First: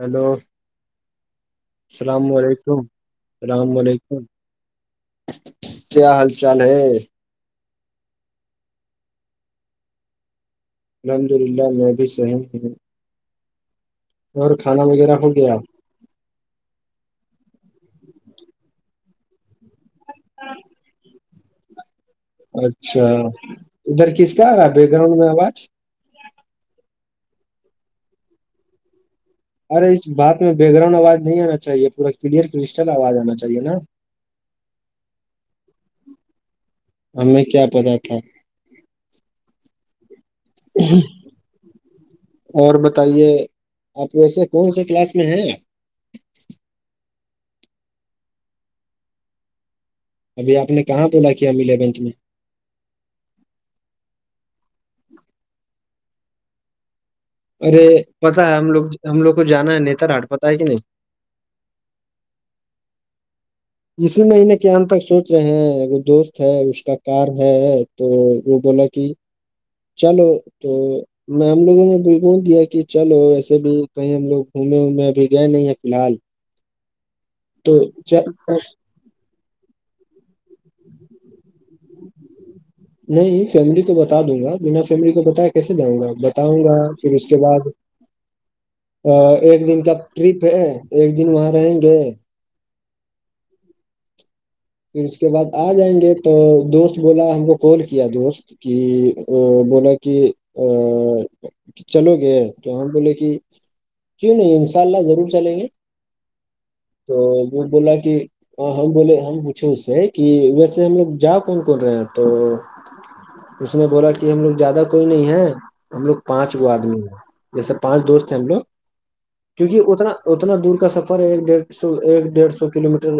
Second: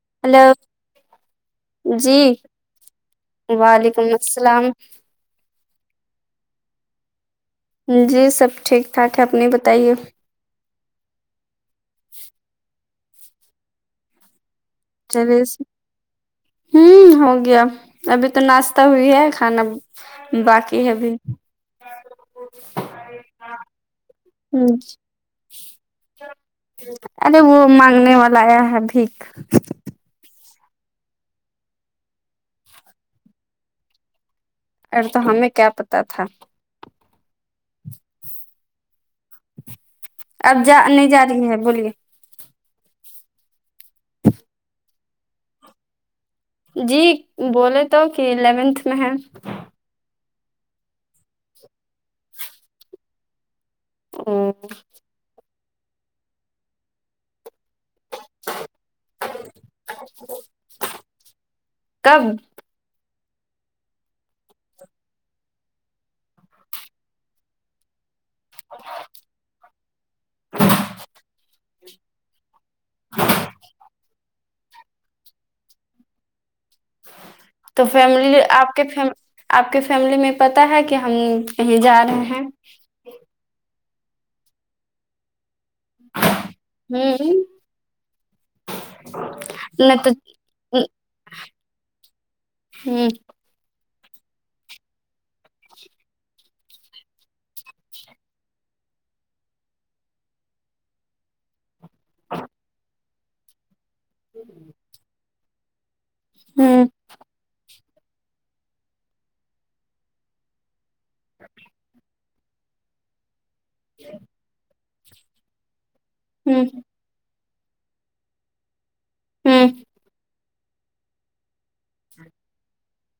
hello hello جی السلام علیکم السلام وعلیکم علیکم السلام کیا حال چال ہے جی سب ٹھیک ٹھاک ہے اپنی بتائیے الحمد للہ میں بھی سحیم ہوں اور کھانا وغیرہ ہو چلے گیا ہوں ہو گیا ابھی تو ناشتہ ہوئی ہے کھانا باقی ہے ابھی اچھا ادھر کس کا آ رہا ہے ہوں بیک گراؤنڈ میں آواز ارے وہ مانگنے والا آیا ہے بھیھیک ارے اس بات میں بیک گراؤنڈ آواز نہیں آنا چاہیے پورا کلیئر کرسٹل آواز آنا چاہیے نا اور تو ہمیں کیا پتا تھا ہمیں کیا پتا تھا اب جا نہیں جا رہی ہے بولیے اور بتائیے آپ ویسے کون سے کلاس میں ہیں آپ جی بولے تو کہ الیونتھ میں ہے ابھی آپ نے کہاں بولا کیہ اب ایلیونتھ میں [inaudible] ارے پتا ہے ہم لوگ ہم لوگ کو جانا ہے نتار ہاٹ پتا ہے کہ نہیں کب اسی مہینے کے تک سوچ رہے ہیں وہ دوست ہے اس کا کار ہے تو وہ بولا کہ چلو تو میں ہم لوگوں نے بھی بول دیا کہ چلو وسے بھی کہیں ہم لوگ گھومے وومے ابھی گئے نہیں ہیں فلحال تو فیملی چل- آپ کے آپ کے فیملی میں پتاہ ہے کہ ہم کہیں جا رہے ہیں نہیں فیملی کو بتا دوں گا بنا فیملی کو بتا کیسے جاؤں گا بتاؤں گا پھر اس ہ کے بعد ایک دن کا نہ تو ٹرپ ہے ایک دن وہاں رہیں گے ہوں پھر اس کے بعد آ جائیں گے تو دوست بولا ہم کو کال کیا دوست کہ بولا کہ ا چلو گے تو ہماں بولے کہ جی نہیں انشاء اللہ ضرور چلیں گے ہاں تو وہ بولا کہ ہم بولے ہم پوچھے اس سے کہ جسے ہم لوگ جاؤ کون کون رہے ہیں تو اس نے بولا کہ ہم لوگ زیادہ کوئی نہیں ہے ہم لوگ ہ پانچ گو ہ آدمی ہیں جیسے پانچ دوست ہیں ہم لوگ ہ کیونکہ اتنا اتنا دور کا سفر ہے ایک ڈیھ سو ایک ڈیڑھ سو کلو میٹر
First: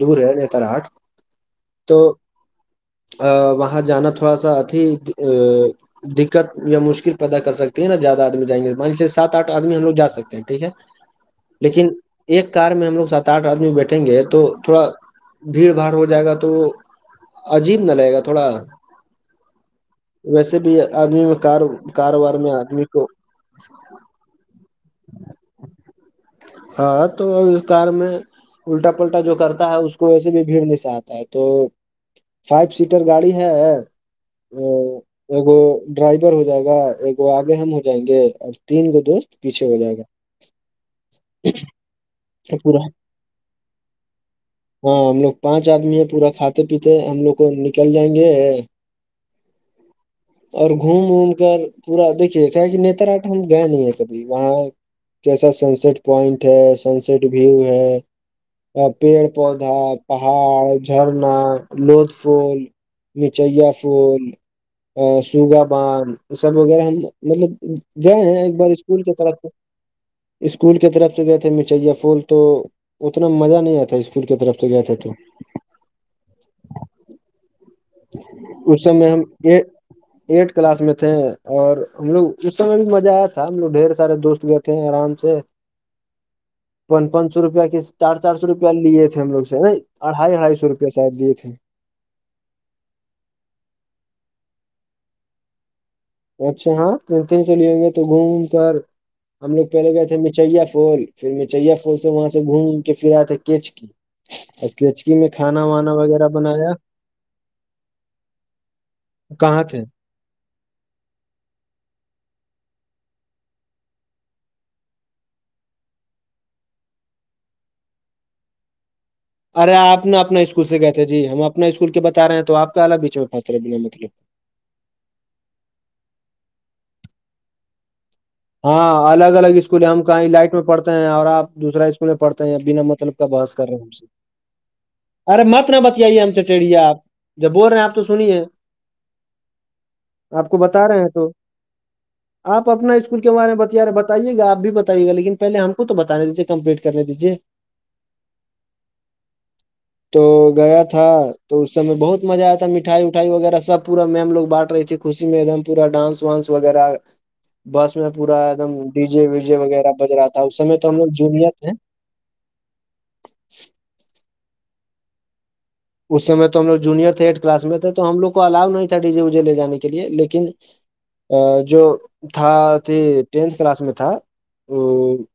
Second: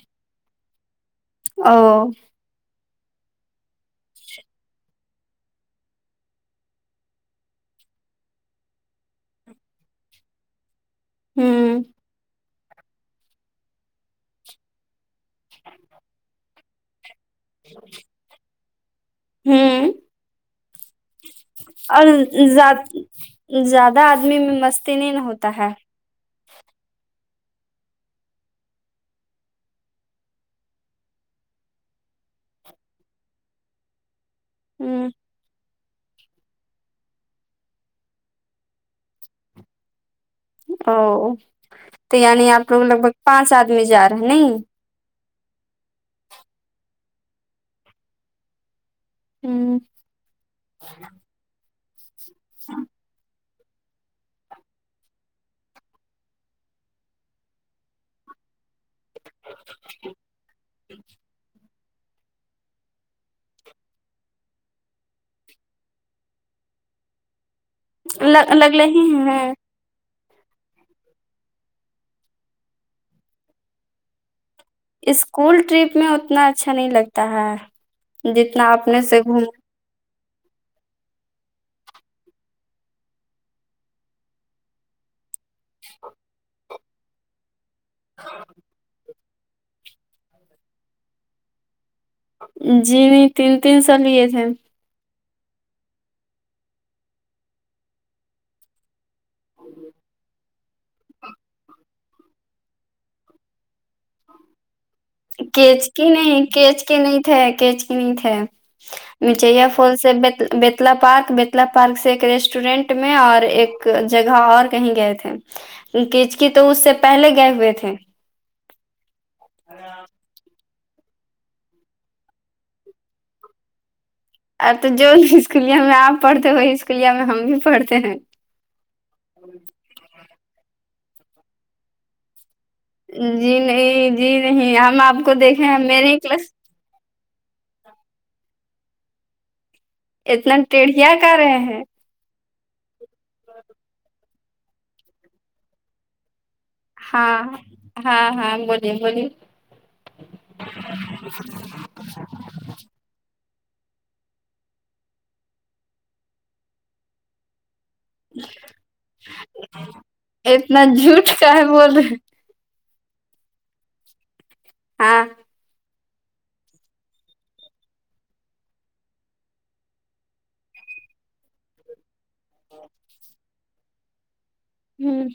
دور ہے نتراہاٹ او تو وہاں جانا تھوڑا سا اتیھی دقت یا مشکل پیدا کر سکتی ہے نا زیادہ آدمی جائیں گے سے سات آٹھ آدمی ہم لوگ جا سکتے ہیں ٹھیک ہے ہوں لیکن ایک کار میں ہم لگ سات آٹھ آدمی بیٹھیں گے تو تھوڑا بھیڑ بھاڑ ہو جائے گا تو عجیب نہ لے گا تھوڑا ہوں ویسے بھی آدمی کار اور کاروبار میں آدمی زیاد- کو زیادہ آدمی میں مست نہیں نہ ہوتا ہے ہاں تو او کار میں الٹا پلٹا جو کرتا ہے اس کو ویسے بھی بھیڑ نہیں س آتا ہے تو فائیو سیٹر گاڑی ہے ہ ڈرائیور ہو جائے گا ایک وہ آگے ہم ہو جائیں گے اور تین گ دوست پیچھے ہو جائے گا تو یعنی آپ پورا لوگ لگ بھگ پانچ آدمی جا رہے ہیں ہاں ہم لوگ پانچ آدمی ہے پورا کھاتے پیتے ہم لوگ کو نکل جائیں گے اور گھوم ووم کر پورا دیکھیے کہ نتاٹ ہم گیا نہیں ہے کبھی وہاں کیسا سن سٹ پوائنٹ ہے سن سٹ ویو ہے پیڑ پودا پہاڑ جھرنا لود فھول مچیا پھول سوگا باند سب وغیرہ ہم مطلب گئے ہیں ہ ایک بار لگلے اسکول ہی کی طرف سے ہیں اسکول کی طرف سے گئے تھے مچھیاں پھول تو اتنا مزہ نہیں آتا تھا اسکول کی طرف سے گئے تھے تو اسکول ٹرپ میں اتنا اچھا نہیں لگتا ہے جتنا اس سم اپنے میں سے ہم گھوم یہ ایٹھ کلاس میں تھے اور ہم لوگ اس سمے بھی مزہ آیا تھا ہم لوگ ڈھیر سارے دوست گئے تھ ہیں آرام سے ا پانچ پانچ سو روپیہ کے چار چار سو روپیہ لیے تھے ہم لوگ سے نا اڑھائی اڑھائی سو روپ شید لیے تھے جی نہیں تین تین سو لیے تھے اچھا ہاں تین تین سو لےیں گے تو گھوم کر ہم لوگ پہلے گئے تھے مچیا فال پھر میں چیا پور سے وہاں سے گھوم کے پھر آیا تھا کیچ کی کچکی میں کھانا کیچ وانا کی وغیرہ نہیں بنایا کیچ کے نہیں تھے کیچ کی نہیں تھے کہاں میچےیا تھے فول سے بتلا پارک بیتلا پارک سے ایک ریسٹورینٹ میں اور ایک جگہ اور کہیں گئے تھے کچکی تو اس سے پہلے گئے ہوئے تھے ارے آپ ن اپنا اسکول سے گئے تھے جی ہم اپنا اسکول کے بتا رہے ہیں تو آپ کا الگ بھیچڑ پاتے بنا مطلب اب تو جو اسکولیہ میں آپ پڑھتے ہیں وہی اسکولیہ میں ہم بھی پڑھتے ہیں ہاں الگ الگ اسکول ہے ہم کہیں لائٹ میں پڑھتے ہیں اور آپ دوسا اسکول میں پڑھتے ہیں بنا مطلب کا بحس جی کر رہے سے نہیں جی نہیں ہم آپ کو ارے دیکھے مت ہیں نہ میرے ہی بتئیے ہم کلاس چٹڑیا آپ جب بول رہے ہیں آپ تو سنیے اتنا ٹٹیڑھیا کر رہے ہیں آ اپنا اسکول کے بارے میں بت رہے بتائیے گا آپ بھی بتائیے گا لیکن پہل ہم کو تو بتانے دیے کمپلیٹ کر کرنے دیجیے ہاں ہاں ہاں بولیے بولیے تو گیا تھا تو اس سب میں بہت مزہ آیا تھا مٹھائی اٹھائی وغیرہ سب پور میم لو بٹ رہے تھے خوشی میں ایک دم پورا ڈانس س وغیرہ بس میں پورا ایک دم ڈی جے وی جے وغیرہ بج رہا تھا اس سم میں اتنا تو ہم لوگ جھوٹ جونیت ہیں [inaudible] ہاں اس س تو ہم لوگ جونئر تھے ایٹ کلاس میں تھے تو ہم لوگ کو الاو نہیں تھا ڈی جی وجے ل جانے کے لیے لیکن جو تھا تھی ٹینتھ کلاس میں تھا ہوں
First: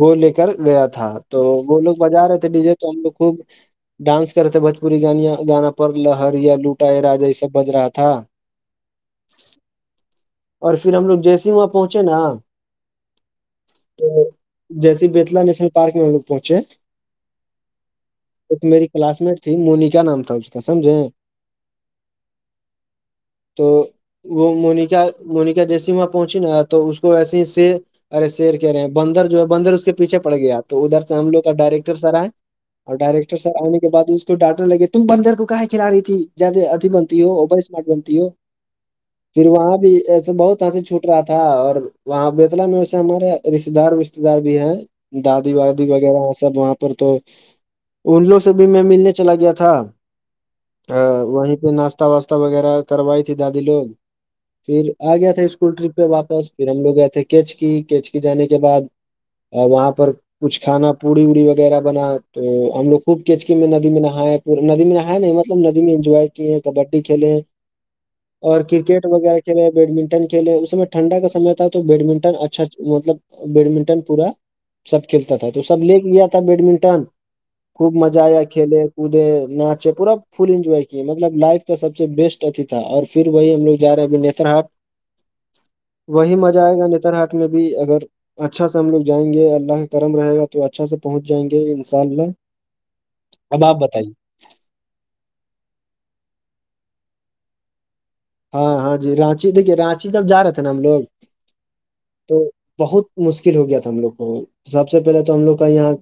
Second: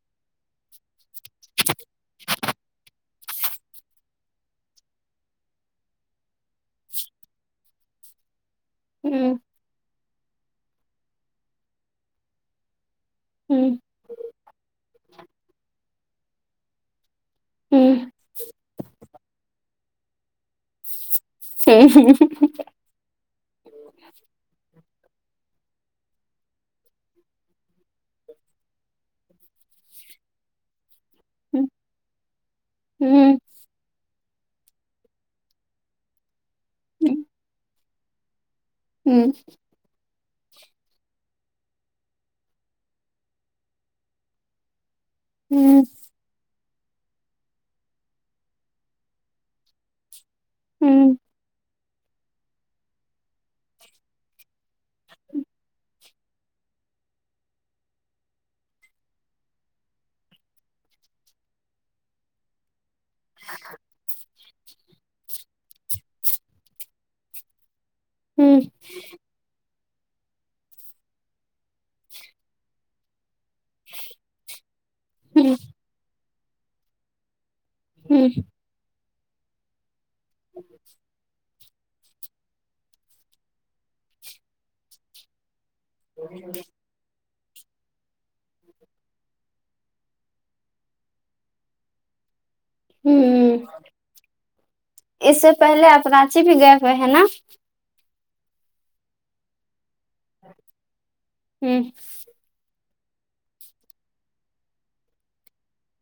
وہ لے کر گیا تھا تو وہ لوگ بجا رہے تھے ڈی جے تو ہم لوگ خوب ڈانس کر رہے تھے پوری گان گانا پر لہر یا لوٹا یا راجا یہ سب ظبج رہا تھا ہوں اور پھر ہم لوگ جیسے ہی وہاں پہنچے نا ہ ہ ہ تو جیسے بیتلا نیشنل پارک میں ہم لوگ پہنچے ہ ایک میری کلاس مٹ تھی مونی کیا نام تھا سمجھیں تو وہ مونییک مونکا جےسما پہنچی نا تو اس کو ویسے ہی سے ارے سیر کہہ رہے ہیں بندر جو ہے بندر اس کے پیچھے پڑ گیا آپ تو ادھر سے ہم لوگ کا ڈائریکٹر سر آئے اور ڈائریکٹر سر آنے کے بعد اس تو ڈانٹنے لگے تم بندر کو کہیں کھلا رہی تھی زیادہ ادھی بنتی ہو اوور اسمارٹ بنتی ہو ہ پھر وہاں بھی ایسے بہت ہانسی چھوٹ رہا تھا اور وہاں بیتلا میں وسے ہمارے رشتے دار وشتے دار بھی ہیں دادی وادی وغیرہ سب وہاں پر تو ان لوگ سے بھی میں ملنے چلا گیا تھا ہ ہ وہیں پہ ناشہ راتا واسہ وغیرہ کروائی تھی دادی لوگ پھر آ گیا تھا اسکول ٹرپ پہ واپس پھر ہم لوگ گئے تھے کیچ کی کیچک جانے کے بعد اور وہاں پر کچھ کھانا پوڑی ووڑی وغیرہ بنا تو ہم لوگ خوب کچکی میں ندی میں نہایا ہے پور ندی میں نہایا نہیں مطلب ندی میں انجوائے کیے کبڈی کھیلے ہیں ہوں اور کرکٹ وغیرہ کھیل بیڈمنٹن کھیلے اس میں ٹھنڈا کا سم تھا تو بیڈمنٹن اچھا مطلب بیڈمنٹن پورا سب کھیلتا تھا ہوں تو سب لے کے گیا تھا بیڈمنٹن خوب مزہ ہوں آیا کھیلے کوودے ناچے پورا فل انجوائے کیے مطلب لائف کا سب سے بیسٹ اتھی تھا اور پھر وہی ہم لوگ جا رہے ہیں ابھی نتر ہاٹ وہی مزہ آئے گا نتر ہاٹ میں بھی اگر اچھا سے ہم لوگ جائیں گے اللہ کا کرم رہے گا تو اچھا سے پہنچ جائیں گے انشاء اللہ ہ اب آپ بتائیے اس سے پہلے آپ راچی بھی گئے ہوئے ہیں نا ہاں ہاں جی رانچی دیکھیے رانچی جب جا رہے تھے نا ہم لوگ ہوں تو بہت مشکل ہو گیا تھا ہم لوگ کو سب سے پہلے تو ہم لوگ کا یہاں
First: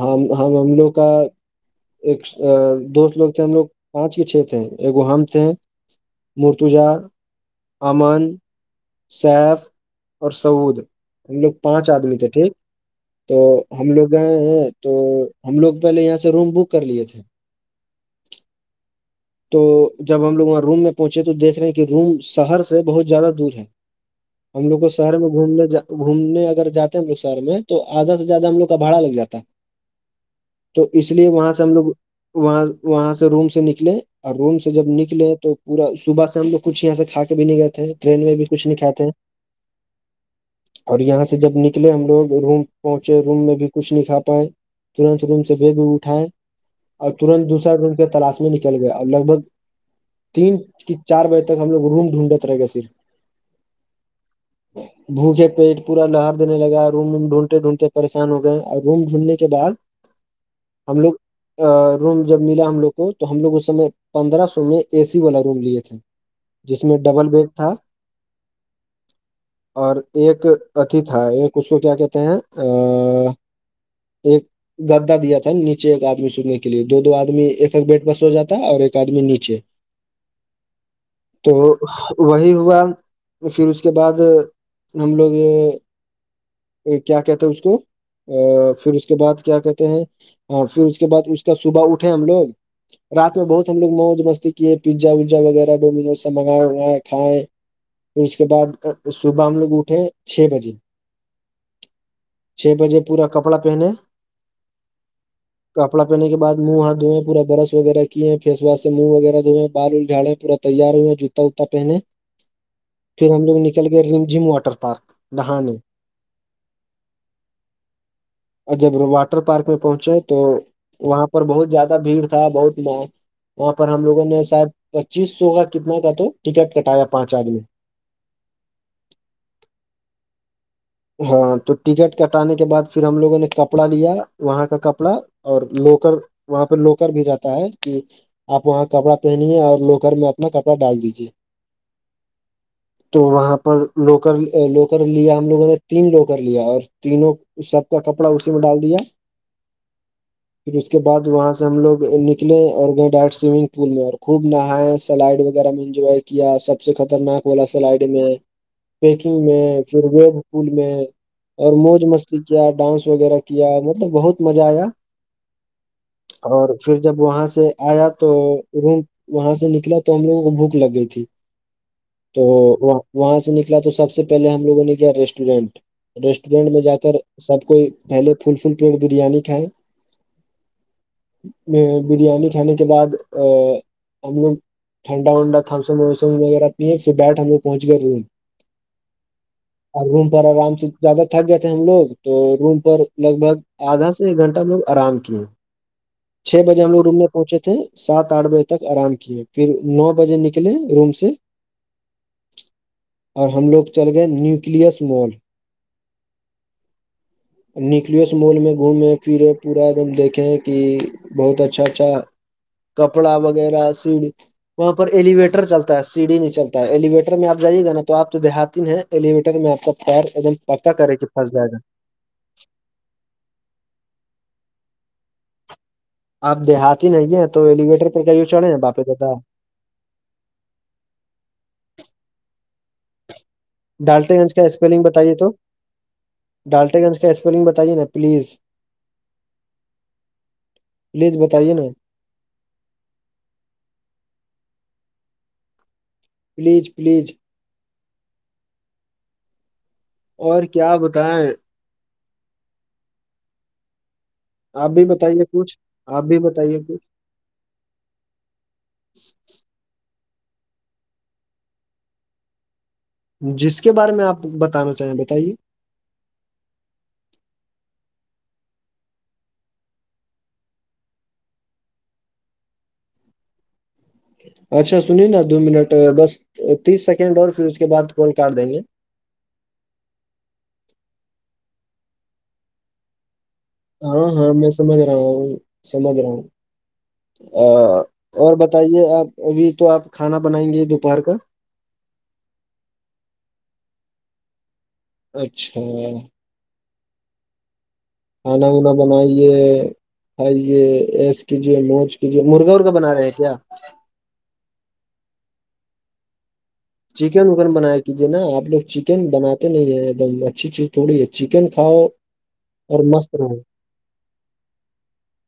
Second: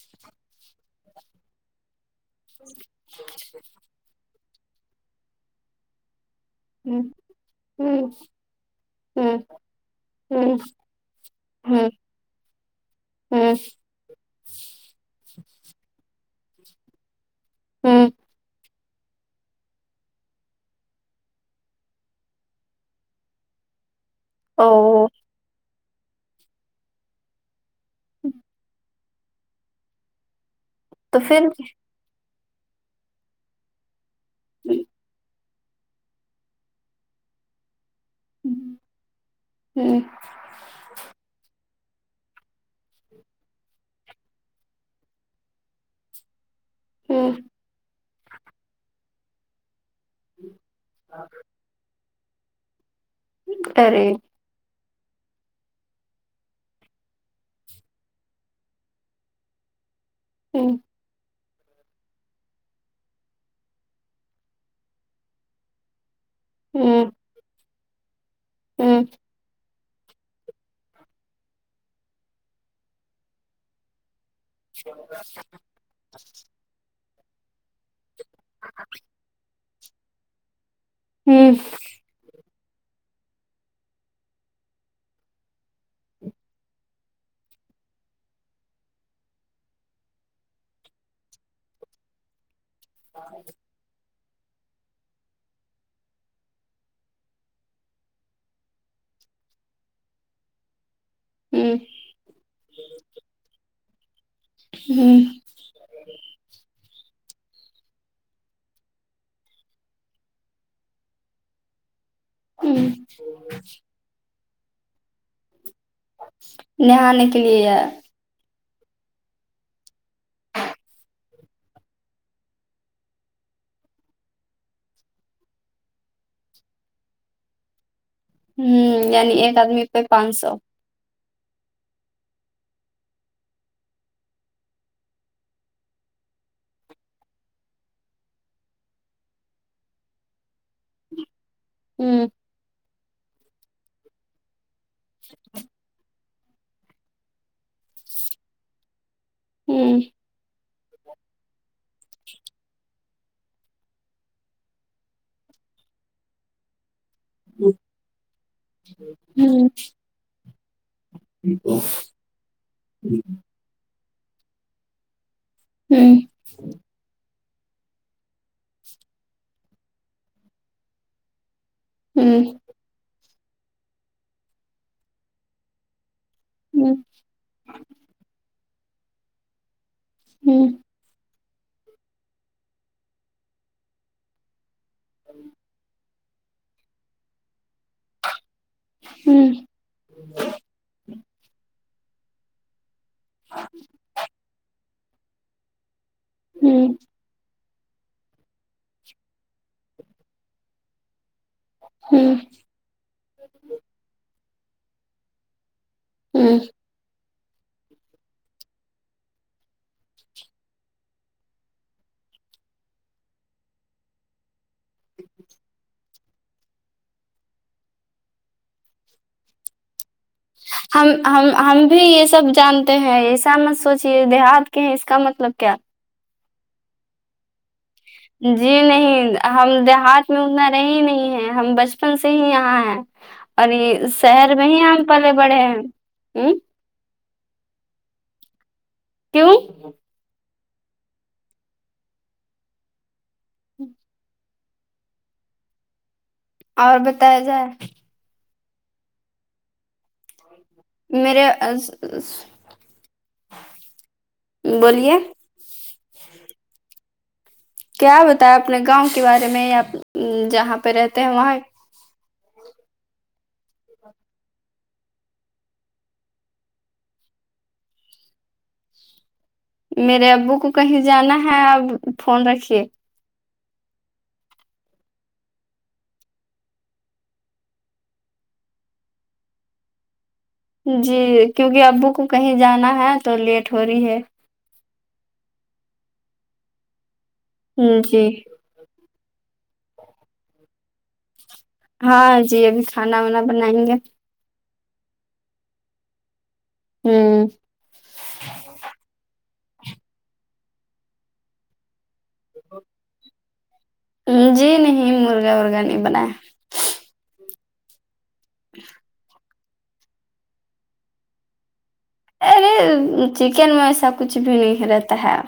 ہم ہم لوگ کا ایک دوست لوگ تھے ہم لوگ پانچ کے چھ تھے ایک ہم تھے ہوں مرتجا ہوں امن ہوں سیف اور ہوں سعود ہم لوگ پانچ ہوں آدمی تھے ٹھیک تو ہوں ہم لوگ گئے ہیں تو ہم لوگ پہلے یہاں سے روم بک کر لیے تھے ہوں تو جب ہم لوگ وہاں روم میں پہنچے تو دیکھ رہے ہیں کہ روم شہر سے بہت زیادہ دور ہے ہم لوگ کو او شہر میں گومنے گھومنے اگر جاتے ہیں ہم لوگ شہر میں تو آدھا سے زیادہ ہم لوگ کا بھاڑا لگ جاتا تو اس لیے وہاں سے ہم لوگ وہاں وہاں سے روم سے نکلے اور روم سے جب نکلے تو پورا صبح سے ہم لوگ کچھ یہاں سے کھا کے بھی نہیں گئے تھے ٹرین میں بھی کچھ نہیں ہوں کھاتے ہیں اور یہاں سے جب نکلے ہم لوگ روم پہنچے روم میں بھی کچھ نہیں کا پائے ترنت روم سے بگ اٹھائے اور ہوں تت دوسر روم کے تلاش میں نکل گئے اور لگ بھگ تین کی چار بجے تک ہم لوگ روم ڈھونڈت رہے گا پر سر جی بھوکے پیٹ پورا لار دینے لگا روم ڈھونڈتے ڈھونڈتے پریشان ہو گئے اور روم ڈھونڈنے کے بعد [inaudible] ہوں ہم لوگ روم جب ملا ہم لوگ کو تو ہم لوگ اس سمے پندرہ سو میں اے سی والا روم لیے تھے جس میں ہوں ڈبل بیڈ تھا ہوں اور ایک ات تھا ایک اس کو کیا کہتے ہیں ایک گدا دیا تھا نیچے ایک آدمی سوتنے کے لیے دو دو آدمی ایک ایک بیٹ ب سو جاتا اور ایک آدمی نیچے تو ہوں وہی ہوا پھر اس کے بعد ہم لوگ یہ کیا کہتا اس کو پھر اس کے بعد کیا کہتے ہیں پھر اس کے بعد اس کا صبح اٹھے ہم لوگ رات میں بہت ہم لوگ موج مستی کیے پیزا وزا وغیرہ ڈومینوز سے منگائے ونگائے کھائےیں پھر اس کے بعد صبح ہم لوگ اٹھے چھ بجے ہوں چھ بجے پورا کپڑا پہنے ہوں کپڑا پہنے کے بع منہ ہاتھوئے پور برش وغیرہ کیے پورا تیار ہوا جوتا وتا پہنے ہوں پھر ہم لوگ نکل گئے جم واٹر مارک نہانے کے لیے ہے اور جب واٹر پارک میں پہنچے تو وہاں پر بہت زیادہ بھیڑ تھا بہت وہاں پر ہم لوگوں نے ساید پچیس سو کا کتنا کا تو ٹکٹ کٹایا پانچ آدمی ہوں یعنی ایک آدمی پہ پانچ سو ہاں تو ٹکٹ کٹانے کے بعد پھر ہم لوگوں نے کپڑا لیا وہاں کا کپڑا اور لوکر وہاں پہ لوکر بھی رہتا ہے کہ آپ وہاں کپڑا پہنیے اور لوکر میں اپنا کپڑا ڈال دیجے ہوں تو وہاں پر لوکل لوکل ل ہم لوگوں نے تین لو کر لیا اور تینوں سب کا کپڑا اسی میں ڈال دیا ہوں پھر اس کے بعد وہاں سے ہم لوگ نکلے اور گئے ڈائٹ سوئمنگ پل میں اور خوب نہایا سلائڈ وغیرہ میں انجوائے کیا سب سے خطرناک اولا سلائڈ میں پیکنگ میں ہوں پھر اسکول میں اور موج مستی کیا ڈانس وغیرہ کیا مطلب بہت مزہ آیا ہوں اور پھر جب وہاں سے آیا تو انہیں وہاں سے نکلا تو ہم لوگوں کو بھوک لگ گئی تھی تو ہوں وہاں سے نکلا تو سب سے پہلے ہم لوگوں نے کیا ریسٹورینٹ ریسٹورینٹ میں ہوں جا کر سب کوئی پہلے فل فل پلیٹ بریانی کھائے ہوں بریانی کھانے کے بعد ہم لوگ ٹھڈا ونڈا تھا سموسا وغیرہ پیے پھر بیٹھ ہم لوگ پہنچ گئے ہوں اور روم پر آرام سے زیادہ تھک گئے تھے ہم لوگ تو روم پر لگ بھگ آدا سے ایک گھنٹہ میںو آرام کیے چھ بجے ہم ہوں لوگ روم میں پہنچے تھے سات آٹھ بجے تک آرام کیے پھر نو بجے نکلے روم سے ہوں اور ہم لوگ چل گئے نیوکلس مال ہوں نیوکلیس مال میں گھومے پھرے پورا ایک دم دیکھیں کہ بہت اچھا اچھا کپڑا وغیرہ سیڈ وہاں پر ایلیویٹر چلتا ہے سی ڈی نہیں چلتا ہے ایلیویٹر میں آپ جائیے گا نا آپ دیہاتین ہےلیویٹر میں آپ کا پیر ایکم پکا ہم کرے کہ ہم پھنس جائے گا ہم بھی یہ سب جانتے ہیں ایسا مت سوچیے دیہات کے ہیں اس کا مطلب کیا آپ دیہاتی نہیں ہے تو ایلیویٹر پہ کئیوں چڑھے ہیں جی باپ دادا نہیں ہم دیہات میں اتنا رہ ہی نہیں ہے ہم بچپن سے ہی یہاں ہے اور یہ ڈالٹے گنج شہر کا میں ہی آم پلے بڑے ہیں ڈالٹتے گے اسپیلنگ بتائیے نا پلیز کیوں پلیز بتائیے نا پلیز اور پلیز بتایا جائے اور کیا میرے بتائیں آپ بھی بولیے بتائیے کچھ آپ بھی بتائیے کچھ کیا بتیں اپنے گاؤں کے بارے میں یا جہاں پہ رہتے ہیں وہاں جس کے بارے میں آپ بتانا چاہیں بتائیے میرے ابو کو کہیں جانا ہے آپ فون رکھیے اچھا سنیے نا دو منٹ بس تیس سیکنڈ اور پھر اس کے بعد کال کر دیں گے جی کیونکہ ابو کو کہیں جانا ہے تو لیٹ ہو رہی ہے ہاں ہاں میں سمجھ رہا ہوں سمجھ رہا ہوں جی اور بتائیے آپ ابھی تو آپ کھانا بنائیں گے دوپہر کا ہاں جی ابھی کھانا وانا بنائیں گے اچھا ہوں کھانا وانا بنائیے کھائیے ایس کیجیے موج مرغا ورگا بنا رہے ہیں کیا جی نہیں مرغا ورغا نہیں بنایا چکن وکن بنا کیجیے نا آپ لوگ چکن بنات نہیں ہے ایک دم اچھی چیز تھوڑی ہے چکن کھاؤ ارے اور مست رہو چکن میں ایسا کچھ بھی نہیں رہتا ہے